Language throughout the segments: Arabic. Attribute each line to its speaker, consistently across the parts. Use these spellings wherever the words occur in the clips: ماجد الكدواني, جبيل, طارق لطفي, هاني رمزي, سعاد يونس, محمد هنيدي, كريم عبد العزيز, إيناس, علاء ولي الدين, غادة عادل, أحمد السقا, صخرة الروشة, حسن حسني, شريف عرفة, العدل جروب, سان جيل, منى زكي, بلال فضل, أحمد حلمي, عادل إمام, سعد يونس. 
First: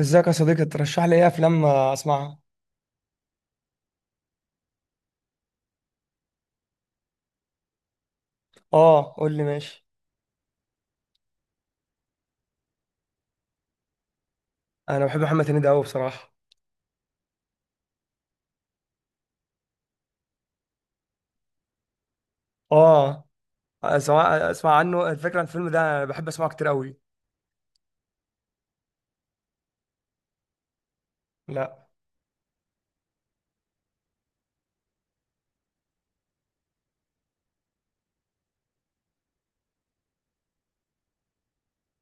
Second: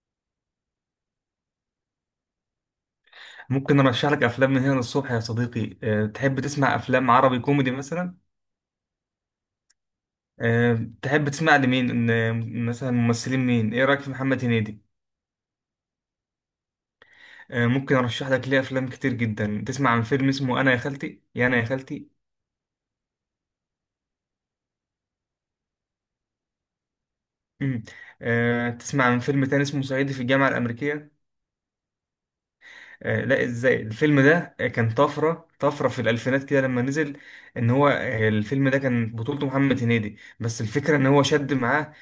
Speaker 1: ازيك يا صديقي؟ ترشح لي ايه افلام اسمعها؟
Speaker 2: ممكن ارشح لك افلام من هنا للصبح يا صديقي. أه تحب تسمع افلام عربي كوميدي مثلا؟
Speaker 1: اه، قول لي ماشي.
Speaker 2: أه تحب تسمع لمين مثلا ممثلين مين؟ ايه رايك في محمد هنيدي؟
Speaker 1: انا بحب محمد هنيدي قوي بصراحه.
Speaker 2: أه ممكن ارشح لك ليه افلام كتير جدا. تسمع عن فيلم اسمه انا يا خالتي، يا انا يا خالتي؟
Speaker 1: اه، اسمع اسمع عنه الفكره عن الفيلم ده، انا بحب اسمعه كتير قوي.
Speaker 2: مم. أه تسمع عن فيلم تاني اسمه صعيدي في الجامعه الامريكيه؟
Speaker 1: لا.
Speaker 2: لا، ازاي؟ الفيلم ده كان طفرة في الألفينات كده لما نزل. ان هو الفيلم ده كان بطولته محمد هنيدي، بس الفكرة ان هو شد معاه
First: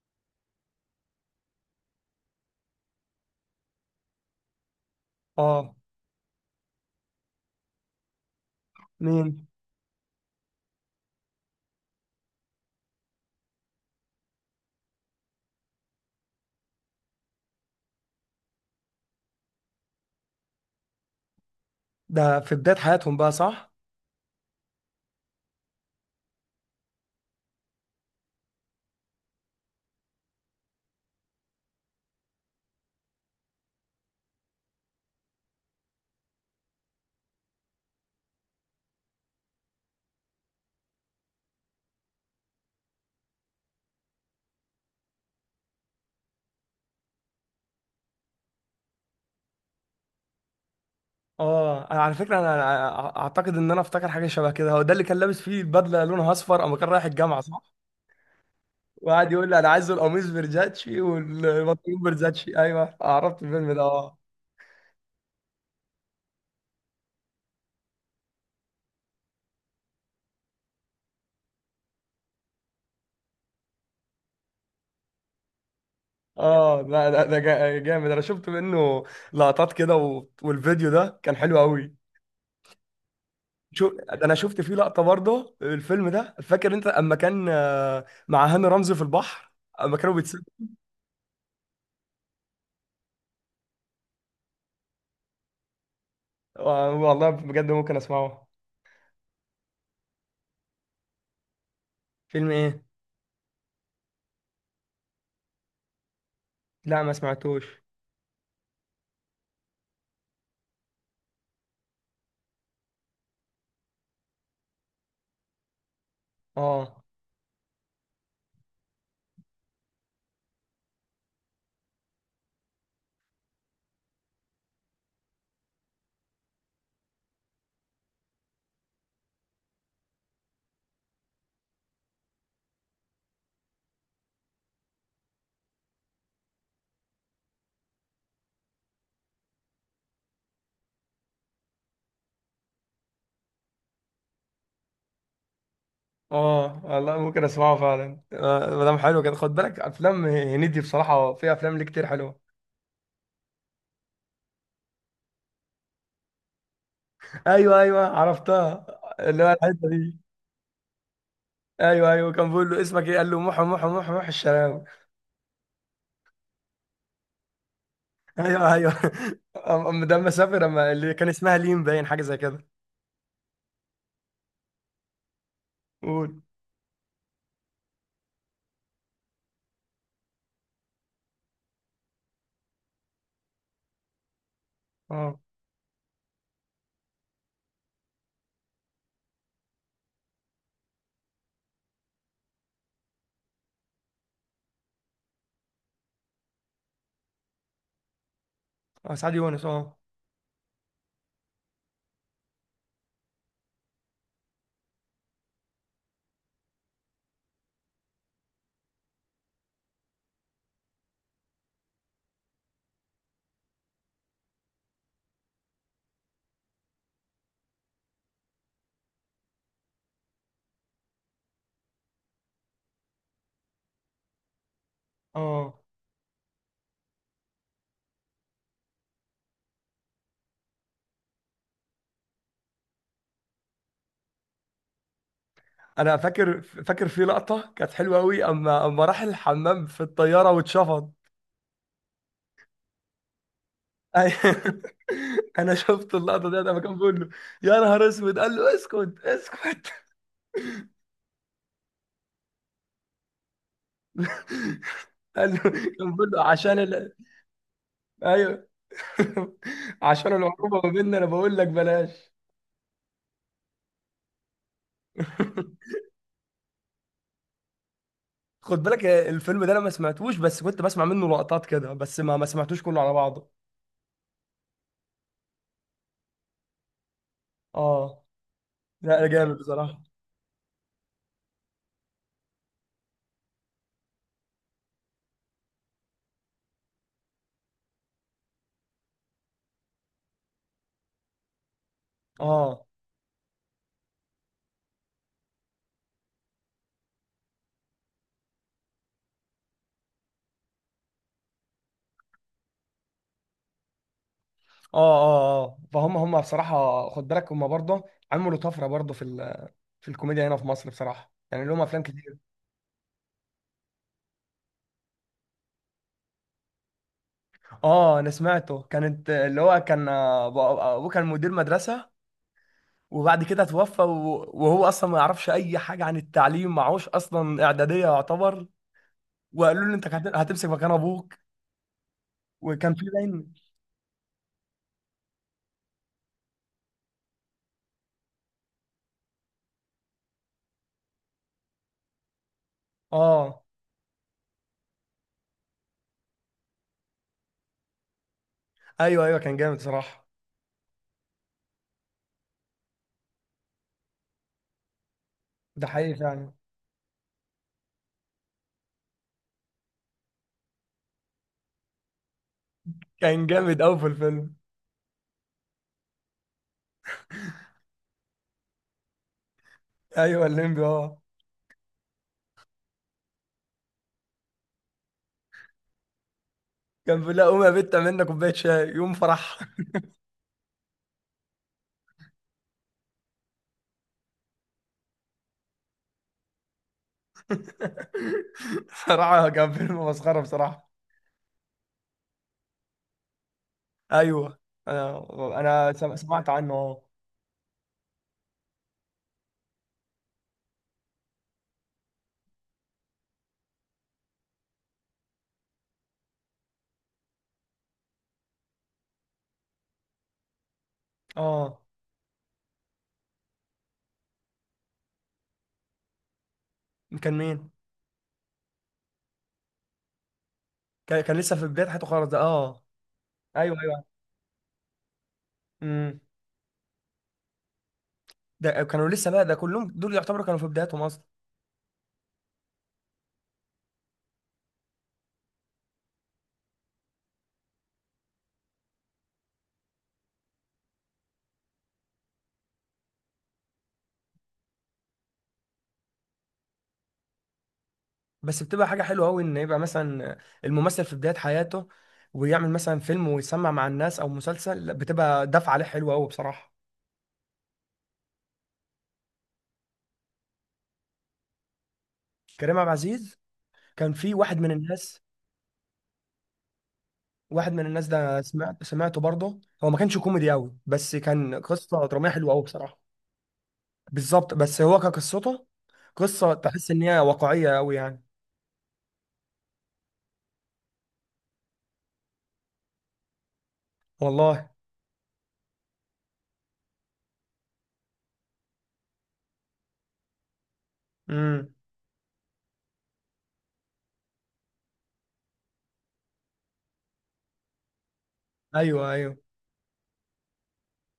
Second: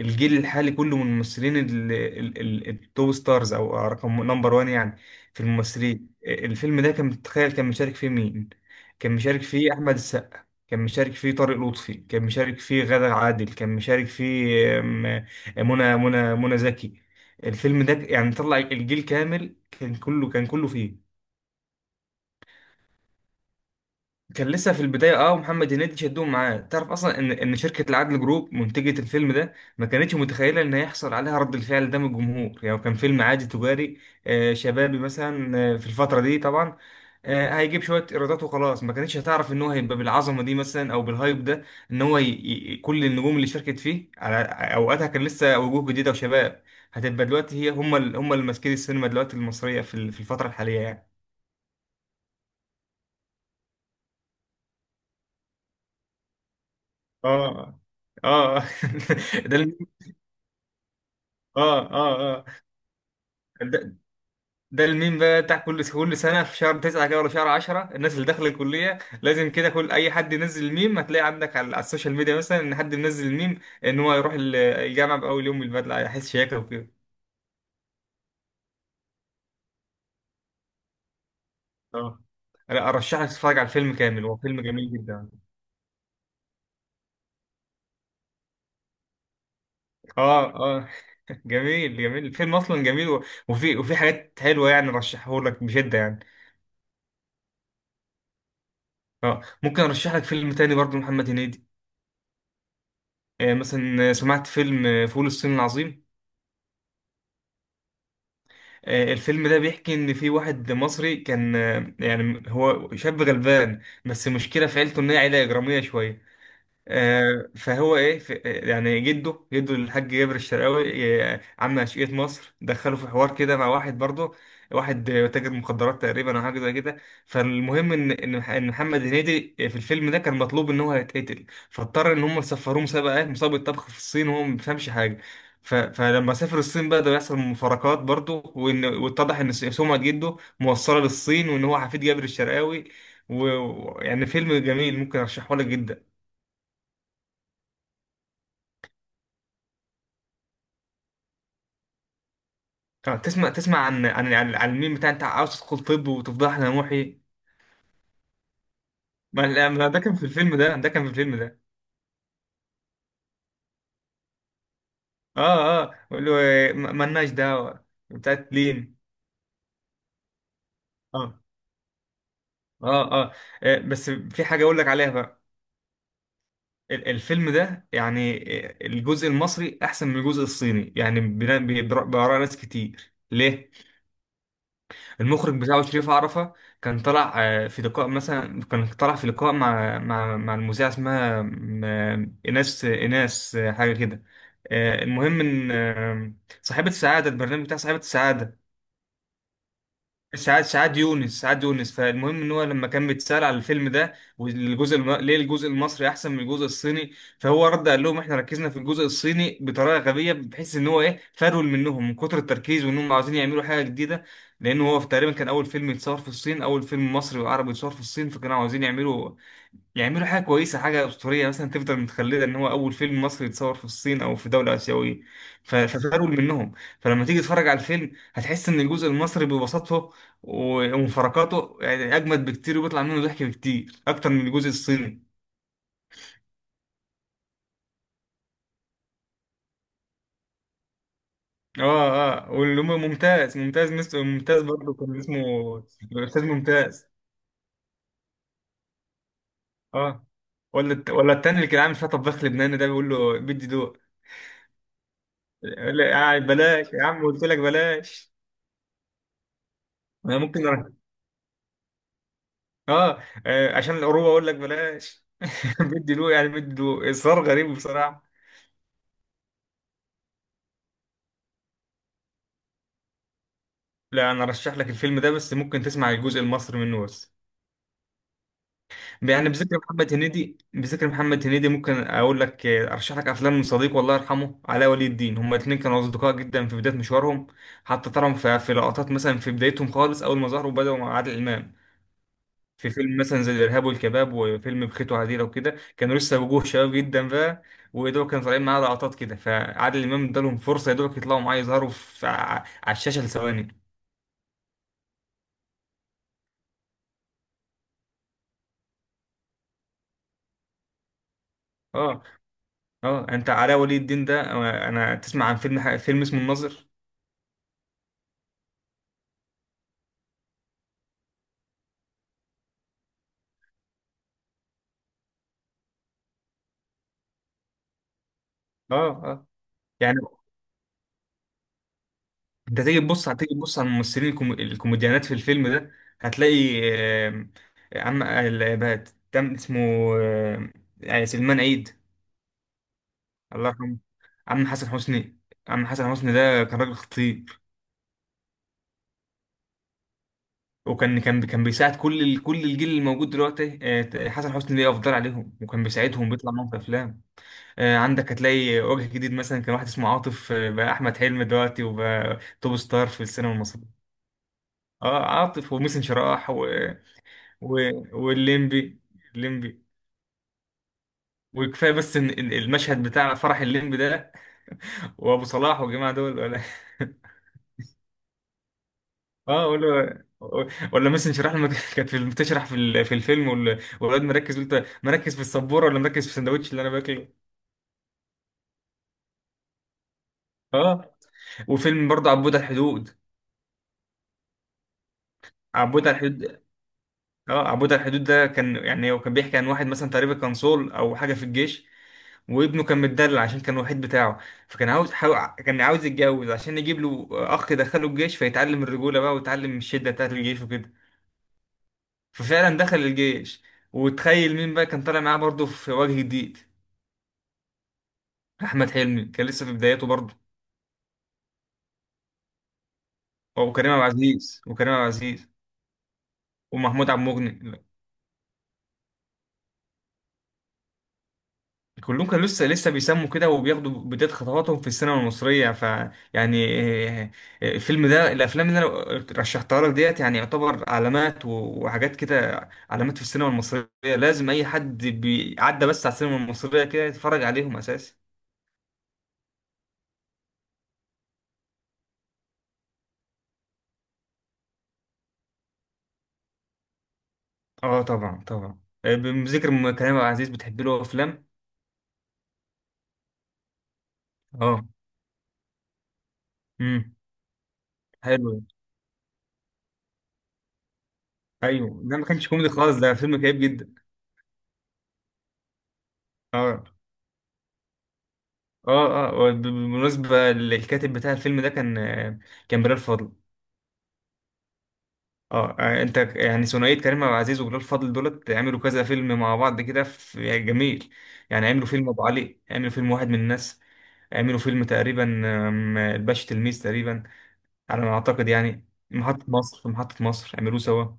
Speaker 2: الجيل الحالي كله من الممثلين التوب ستارز او رقم نمبر وان يعني في
Speaker 1: اه،
Speaker 2: الممثلين. الفيلم ده كان، تخيل، كان مشارك فيه مين؟ كان مشارك
Speaker 1: مين؟
Speaker 2: فيه أحمد السقا، كان مشارك فيه طارق لطفي، كان مشارك فيه غادة عادل، كان مشارك فيه آم، آه، منى زكي. الفيلم ده يعني طلع الجيل كامل، كان كله، كان كله فيه.
Speaker 1: ده في بدايه حياتهم بقى، صح؟
Speaker 2: كان لسه في البداية. اه، محمد هنيدي شدهم معاه. تعرف اصلا ان شركة العدل جروب منتجة الفيلم ده ما كانتش متخيلة ان هيحصل عليها رد الفعل ده من الجمهور، يعني هو كان فيلم عادي تجاري، شبابي مثلا، في الفترة دي طبعا، هيجيب شوية إيرادات وخلاص. ما كانتش هتعرف إن هو هيبقى بالعظمة دي مثلا أو بالهايب ده، إن هو كل النجوم اللي شاركت فيه على أوقاتها كان لسه وجوه جديدة وشباب. هتبقى دلوقتي هي هم هم اللي ماسكين السينما دلوقتي المصرية في في الفترة الحالية يعني.
Speaker 1: اه، انا على فكره، انا اعتقد ان انا افتكر حاجه شبه كده، هو ده اللي كان لابس فيه البدله لونها اصفر اما كان رايح الجامعه، صح؟
Speaker 2: آه، آه.
Speaker 1: وقعد يقول
Speaker 2: ده
Speaker 1: لي، انا
Speaker 2: ال-
Speaker 1: عايز القميص فيرزاتشي
Speaker 2: آه،
Speaker 1: والبنطلون
Speaker 2: آه،
Speaker 1: فيرزاتشي. ايوه، عرفت الفيلم ده،
Speaker 2: آه.
Speaker 1: اه.
Speaker 2: ده الميم بقى بتاع كل سنة في شهر تسعة كده ولا شهر عشرة، الناس اللي داخلة الكلية. لازم كده كل أي حد ينزل الميم، هتلاقي عندك على، على السوشيال ميديا مثلا إن حد منزل الميم إن هو يروح الجامعة بأول يوم بالبدلة، هيحس شياكة
Speaker 1: اه،
Speaker 2: وكده.
Speaker 1: لا، ده جامد، انا شفت منه لقطات كده، والفيديو ده كان حلو قوي.
Speaker 2: اه، لا، أرشح لك تتفرج على
Speaker 1: شو
Speaker 2: الفيلم
Speaker 1: ده!
Speaker 2: كامل،
Speaker 1: انا
Speaker 2: هو
Speaker 1: شفت
Speaker 2: فيلم
Speaker 1: فيه
Speaker 2: جميل
Speaker 1: لقطه
Speaker 2: جدا.
Speaker 1: برضه الفيلم ده، فاكر انت اما كان مع هاني رمزي في البحر، اما كانوا بيتسابوا.
Speaker 2: اه، اه. جميل، جميل الفيلم أصلا جميل، وفي حاجات حلوة يعني. رشحه لك بشدة يعني.
Speaker 1: والله بجد ممكن اسمعه.
Speaker 2: اه، ممكن أرشح لك فيلم تاني برضه محمد هنيدي.
Speaker 1: فيلم ايه؟
Speaker 2: آه، مثلا، سمعت فيلم فول الصين العظيم؟
Speaker 1: لا، ما سمعتوش.
Speaker 2: آه، الفيلم ده بيحكي ان في واحد مصري كان يعني هو شاب غلبان، بس المشكله في عيلته ان هي عيله اجراميه شويه.
Speaker 1: اه،
Speaker 2: آه، فهو ايه، يعني جده الحاج جابر الشرقاوي، آه، عم أشقية مصر، دخله في حوار كده مع واحد برضه، واحد تاجر مخدرات تقريبا او حاجه زي كده. فالمهم ان ان إن محمد هنيدي في الفيلم ده كان مطلوب ان هو هيتقتل، فاضطر ان هم يسفروه مسابقه مسابقه طبخ في الصين، وهو ما بيفهمش حاجه. فلما سافر الصين بقى، ده بيحصل مفارقات برضه، وان واتضح ان سمعه جده موصله للصين وان هو حفيد جابر الشرقاوي. ويعني فيلم جميل، ممكن ارشحه لك جدا.
Speaker 1: اه، والله ممكن اسمعه فعلا. ما دام حلو كده، خد بالك افلام هنيدي بصراحه، في افلام ليه كتير حلوه.
Speaker 2: اه، تسمع عن الميم بتاع انت عاوز تدخل طب وتفضح لنا محي؟
Speaker 1: ايوه ايوه، عرفتها، اللي
Speaker 2: ما
Speaker 1: هو
Speaker 2: لا،
Speaker 1: الحته
Speaker 2: ما
Speaker 1: دي.
Speaker 2: ده كان في الفيلم ده.
Speaker 1: ايوه ايوه، كان بيقول له، اسمك ايه؟ قال له، محو محو محو محو الشراوي.
Speaker 2: اه، اه، بقول له إيه، ما، مالناش دعوه بتاعت
Speaker 1: ايوه ايوه.
Speaker 2: لين.
Speaker 1: ده اما سافر، اما اللي كان
Speaker 2: اه،
Speaker 1: اسمها ليم، باين حاجه زي كده.
Speaker 2: اه، اه. آه، بس في حاجه اقول لك عليها بقى.
Speaker 1: قول.
Speaker 2: الفيلم ده يعني، آه، الجزء المصري احسن من الجزء الصيني يعني، بآراء ناس كتير. ليه؟
Speaker 1: اه.
Speaker 2: المخرج بتاعه شريف عرفة. كان طلع في لقاء، مثلا كان طلع في لقاء مع المذيعة، اسمها إيناس، حاجة كده. آه، المهم إن، آه، صاحبة السعادة، البرنامج بتاع صاحبة السعادة.
Speaker 1: اه، سعد يونس، اه.
Speaker 2: سعاد يونس سعاد يونس. فالمهم ان هو لما كان بيتسال على الفيلم ده، والجزء ليه الجزء المصري احسن من الجزء الصيني؟ فهو رد قال لهم احنا ركزنا في الجزء الصيني بطريقه غبيه، بحيث ان هو ايه، فرول منهم من كتر التركيز وانهم عاوزين يعملوا حاجه جديده. لان هو في تقريبا كان اول فيلم يتصور في الصين، اول فيلم مصري وعربي يتصور في الصين، فكانوا عاوزين يعملوا حاجة كويسة، حاجة أسطورية مثلا تفضل متخلدة إن هو أول فيلم مصري يتصور في الصين أو في دولة آسيوية.
Speaker 1: اه،
Speaker 2: ففرول منهم. فلما تيجي تتفرج على الفيلم هتحس إن الجزء المصري ببساطته ومفارقاته يعني أجمد بكتير، وبيطلع منه ضحك بكتير أكتر من الجزء الصيني.
Speaker 1: انا فاكر فاكر في لقطه كانت حلوه قوي، اما راح الحمام في الطياره واتشفط.
Speaker 2: آه، آه، واللي هو ممتاز،
Speaker 1: أيوة.
Speaker 2: ممتاز برضه كان اسمه
Speaker 1: انا شفت
Speaker 2: الأستاذ
Speaker 1: اللقطه ديت اما كان
Speaker 2: ممتاز.
Speaker 1: بيقول له، يا نهار اسود! قال له، اسكت اسكت.
Speaker 2: آه، ولا ولا التاني اللي كان عامل فيها طباخ لبناني، ده بيقول له بدي دوق.
Speaker 1: قال له، كان بيقول
Speaker 2: لا، آه،
Speaker 1: له عشان
Speaker 2: بلاش يا عم، قلت لك بلاش.
Speaker 1: ايوه، عشان
Speaker 2: انا ممكن،
Speaker 1: العقوبه ما بيننا، انا بقول لك بلاش.
Speaker 2: اه، آه، عشان القروبه اقول لك بلاش. بدي له يعني، بدي له اصرار غريب بصراحه.
Speaker 1: خد بالك، الفيلم ده انا ما سمعتوش، بس كنت بسمع منه لقطات كده، بس ما سمعتوش كله على بعضه.
Speaker 2: لا، انا ارشح لك الفيلم ده، بس ممكن تسمع الجزء المصري منه بس.
Speaker 1: اه. لا لا،
Speaker 2: يعني
Speaker 1: جامد
Speaker 2: بذكر
Speaker 1: بصراحه.
Speaker 2: محمد هنيدي، ممكن اقول لك، آه، ارشح لك افلام من صديق والله يرحمه، علاء ولي الدين. هما الاثنين كانوا اصدقاء جدا في بدايه مشوارهم، حتى ترهم في لقطات مثلا في بدايتهم خالص، اول ما ظهروا بدأوا مع عادل امام
Speaker 1: اه
Speaker 2: في فيلم مثلا زي الإرهاب والكباب، وفيلم بخيت وعديلة وكده. كانوا لسه وجوه شباب جدا بقى، ودول كانوا طالعين معاه لقطات كده. فعادل إمام ادالهم فرصة يا دوبك يطلعوا معاه، يظهروا على الشاشة لثواني.
Speaker 1: اه اه اه، فهم هم بصراحه، خد بالك، هم برضه عملوا طفره برضه في في الكوميديا هنا في مصر بصراحه، يعني لهم افلام
Speaker 2: اه،
Speaker 1: كتير.
Speaker 2: اه. انت علاء ولي الدين ده، آه، انا تسمع عن فيلم، فيلم اسمه الناظر؟
Speaker 1: اه، انا سمعته، كانت اللي هو كان، ابوه كان مدير مدرسه، وبعد كده توفى، وهو اصلا ما يعرفش اي حاجه عن التعليم، معهوش اصلا اعداديه يعتبر.
Speaker 2: اه، اه،
Speaker 1: وقالوا له، انت
Speaker 2: يعني
Speaker 1: هتمسك مكان ابوك.
Speaker 2: انت
Speaker 1: وكان
Speaker 2: تيجي
Speaker 1: في
Speaker 2: تبص،
Speaker 1: باين.
Speaker 2: هتيجي تبص على الممثلين الكوميديانات في الفيلم ده، هتلاقي آم، عم، آه، تم اسمه، آم، يعني سلمان عيد،
Speaker 1: اه.
Speaker 2: الله يرحمه. عم حسن حسني. ده كان راجل خطير،
Speaker 1: ايوه ايوه، كان جامد صراحه.
Speaker 2: وكان كان كان بيساعد كل كل الجيل اللي موجود دلوقتي. آه، حسن حسني ليه افضل عليهم، وكان
Speaker 1: ده حقيقي
Speaker 2: بيساعدهم،
Speaker 1: فعلا.
Speaker 2: بيطلع معاهم في افلام. آه، عندك هتلاقي وجه جديد مثلا، كان واحد اسمه عاطف، آه، بقى احمد حلمي دلوقتي، وبقى توب ستار في
Speaker 1: كان
Speaker 2: السينما
Speaker 1: جامد قوي
Speaker 2: المصريه.
Speaker 1: في الفيلم.
Speaker 2: اه، عاطف، وميسن شراح، و... والليمبي. الليمبي
Speaker 1: ايوه، الليمبي، اه.
Speaker 2: وكفايه بس إن المشهد بتاع فرح الليمبي ده وابو صلاح والجماعه دول ولا
Speaker 1: كان بيقول لها، قوم يا بت اعمل لنا كوبايه شاي يوم فرح.
Speaker 2: اه ولا، ولا مثلا شرح لما كانت بتشرح في في الفيلم، والولاد، مركز؟ قلت مركز في السبوره ولا مركز في السندوتش اللي انا باكله؟
Speaker 1: صراحه كان فيلم مسخره بصراحه.
Speaker 2: اه. وفيلم برضه عبود على الحدود.
Speaker 1: ايوه، انا انا
Speaker 2: عبود
Speaker 1: سم-
Speaker 2: على
Speaker 1: سمعت
Speaker 2: الحدود
Speaker 1: عنه، اه.
Speaker 2: اه، عبود على الحدود ده كان يعني، هو كان بيحكي عن واحد مثلا تقريبا كان صول او حاجه في الجيش، وابنه كان متدلل عشان كان الوحيد بتاعه. فكان عاوز كان عاوز يتجوز عشان يجيب له اخ يدخله الجيش، فيتعلم الرجوله بقى ويتعلم الشده بتاعت الجيش وكده.
Speaker 1: اه،
Speaker 2: ففعلا دخل الجيش، وتخيل مين بقى كان طالع معاه برضه في وجه جديد؟
Speaker 1: كان مين؟
Speaker 2: احمد حلمي، كان لسه في بداياته برضه.
Speaker 1: كان لسه في بدايه حياته خالص ده، اه. ايوه
Speaker 2: وكريم عبد
Speaker 1: ايوه.
Speaker 2: العزيز،
Speaker 1: امم.
Speaker 2: ومحمود عبد المغني.
Speaker 1: ده كانوا لسه بقى، ده كلهم دول يعتبروا كانوا في بداياتهم اصلا.
Speaker 2: كلهم كانوا لسه بيسموا كده، وبياخدوا بداية خطواتهم في السينما المصرية. ف يعني، آه، آه، الفيلم ده، الافلام اللي انا رشحتها لك ديت يعني يعتبر علامات، وحاجات كده، علامات في السينما المصرية. لازم اي حد بيعدى بس على السينما المصرية كده يتفرج عليهم اساسا.
Speaker 1: بس بتبقى حاجة حلوة أوي إن يبقى مثلا الممثل في بداية حياته ويعمل مثلا فيلم ويسمع مع الناس أو مسلسل، لا، بتبقى دفعة عليه حلوة أوي بصراحة.
Speaker 2: اه، طبعا، طبعا. آه، بذكر كريم عبد العزيز، بتحب له افلام؟
Speaker 1: كريم عبد العزيز، كان في واحد من
Speaker 2: اه.
Speaker 1: الناس.
Speaker 2: امم.
Speaker 1: واحد من الناس ده
Speaker 2: حلو.
Speaker 1: سمعت سمعته برضه، هو ما كانش كوميدي أوي، بس كان
Speaker 2: ايوه،
Speaker 1: قصة
Speaker 2: ده ما
Speaker 1: درامية
Speaker 2: كانش
Speaker 1: حلوة أوي
Speaker 2: كوميدي خالص،
Speaker 1: بصراحة.
Speaker 2: ده فيلم كئيب جدا.
Speaker 1: بالظبط، بس هو كقصته، قصة
Speaker 2: اه،
Speaker 1: تحس إن هي واقعية أوي يعني.
Speaker 2: اه، اه. بالمناسبة الكاتب بتاع الفيلم ده كان بلال فضل.
Speaker 1: والله.
Speaker 2: اه، آه، انت يعني ثنائية كريم عبد العزيز وبلال فضل دولت عملوا كذا فيلم مع بعض كده، في يعني جميل يعني.
Speaker 1: امم.
Speaker 2: عملوا فيلم ابو علي، عملوا فيلم واحد من الناس، عملوا فيلم تقريبا آم، الباشا تلميذ تقريبا، على ما اعتقد يعني.
Speaker 1: أيوه
Speaker 2: محطة
Speaker 1: أيوه،
Speaker 2: مصر، محطة مصر عملوه سوا.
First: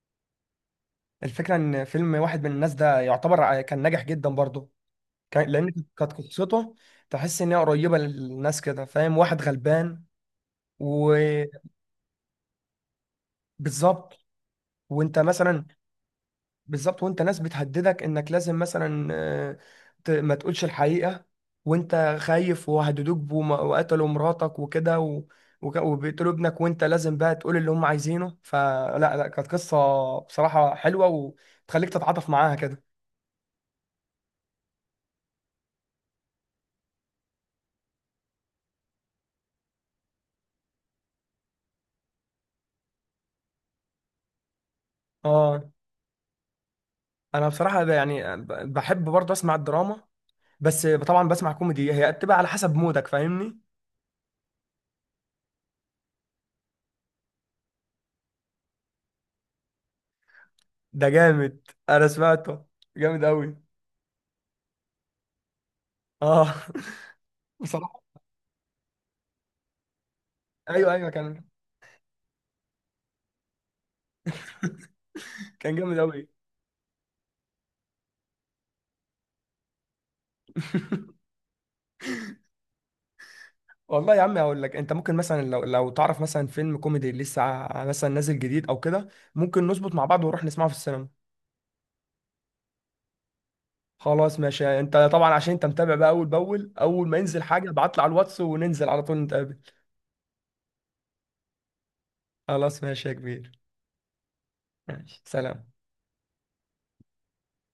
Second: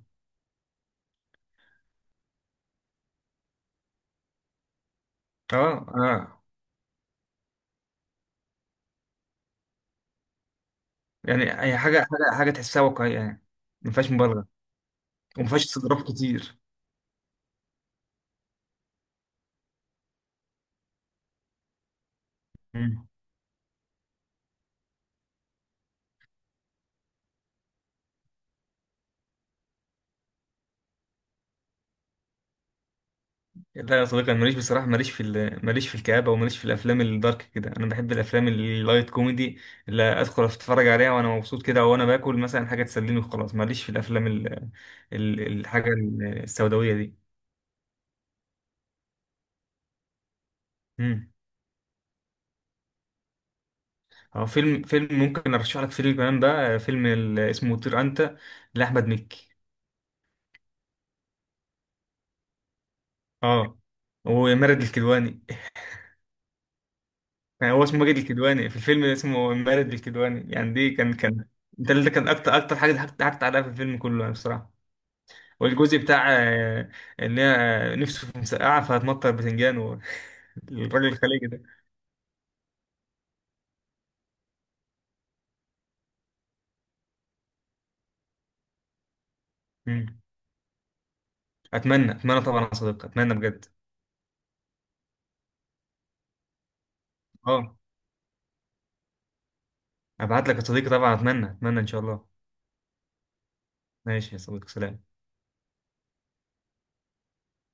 Speaker 1: الفكرة إن فيلم واحد من الناس ده يعتبر كان ناجح جدا برضه،
Speaker 2: اه،
Speaker 1: لان كانت
Speaker 2: اه،
Speaker 1: قصته تحس ان هي قريبه للناس كده، فاهم، واحد غلبان.
Speaker 2: يعني
Speaker 1: وبالظبط.
Speaker 2: هي حاجة، تحسها واقعية يعني، ما فيهاش مبالغة،
Speaker 1: وانت
Speaker 2: وما فيهاش
Speaker 1: مثلا،
Speaker 2: استظراف كتير.
Speaker 1: بالظبط، وانت ناس بتهددك انك لازم مثلا، ما تقولش الحقيقه، وانت خايف، وهددوك وقتلوا مراتك وكده، وبيقتلوا ابنك، وانت لازم بقى تقول اللي هم عايزينه، فلا لا كانت قصه بصراحه حلوه، وتخليك تتعاطف معاها كده.
Speaker 2: لا يا صديقي، انا ماليش بصراحه، ماليش في ماليش في الكآبه، وماليش في الافلام الدارك كده. انا بحب الافلام اللايت كوميدي، اللي ادخل اتفرج عليها وانا مبسوط كده، وانا باكل مثلا حاجه تسليني وخلاص. ماليش في الافلام
Speaker 1: اه،
Speaker 2: الحاجه السوداويه دي.
Speaker 1: انا بصراحه، يعني بحب برضه اسمع الدراما، بس طبعا
Speaker 2: امم.
Speaker 1: بسمع كوميدي، هي بتبقى على حسب مودك، فاهمني؟
Speaker 2: هو فيلم ممكن ارشح لك فيلم كمان بقى، فيلم اسمه طير انت لاحمد مكي.
Speaker 1: ده جامد، انا سمعته، جامد قوي،
Speaker 2: اه، ومارد الكدواني
Speaker 1: اه.
Speaker 2: يعني هو اسمه
Speaker 1: بصراحه،
Speaker 2: ماجد الكدواني، في الفيلم اسمه مارد الكدواني يعني، دي
Speaker 1: ايوه ايوه،
Speaker 2: كان
Speaker 1: كان،
Speaker 2: ده اللي كان اكتر حاجه ضحكت، عليها في الفيلم كله يعني بصراحه.
Speaker 1: كان
Speaker 2: والجزء
Speaker 1: جامد
Speaker 2: بتاع
Speaker 1: قوي.
Speaker 2: ان هي نفسه في مسقعه فهتمطر بتنجان، والراجل الخليجي ده.
Speaker 1: والله يا عم هقول لك، انت ممكن مثلا لو تعرف مثلا فيلم كوميدي لسه، مثلا نازل جديد او كده، ممكن نظبط مع
Speaker 2: مم.
Speaker 1: بعض ونروح نسمعه في السينما.
Speaker 2: اتمنى، طبعا يا صديقي، اتمنى بجد.
Speaker 1: خلاص ماشي، انت طبعا عشان انت متابع بقى، اول باول، اول ما ينزل حاجه
Speaker 2: اه،
Speaker 1: ابعت لي على الواتس وننزل على طول نتقابل.
Speaker 2: ابعت لك يا صديقي طبعا، اتمنى، ان شاء الله.
Speaker 1: خلاص ماشي يا كبير.
Speaker 2: ماشي يا صديقي، سلام.
Speaker 1: ماشي، سلام.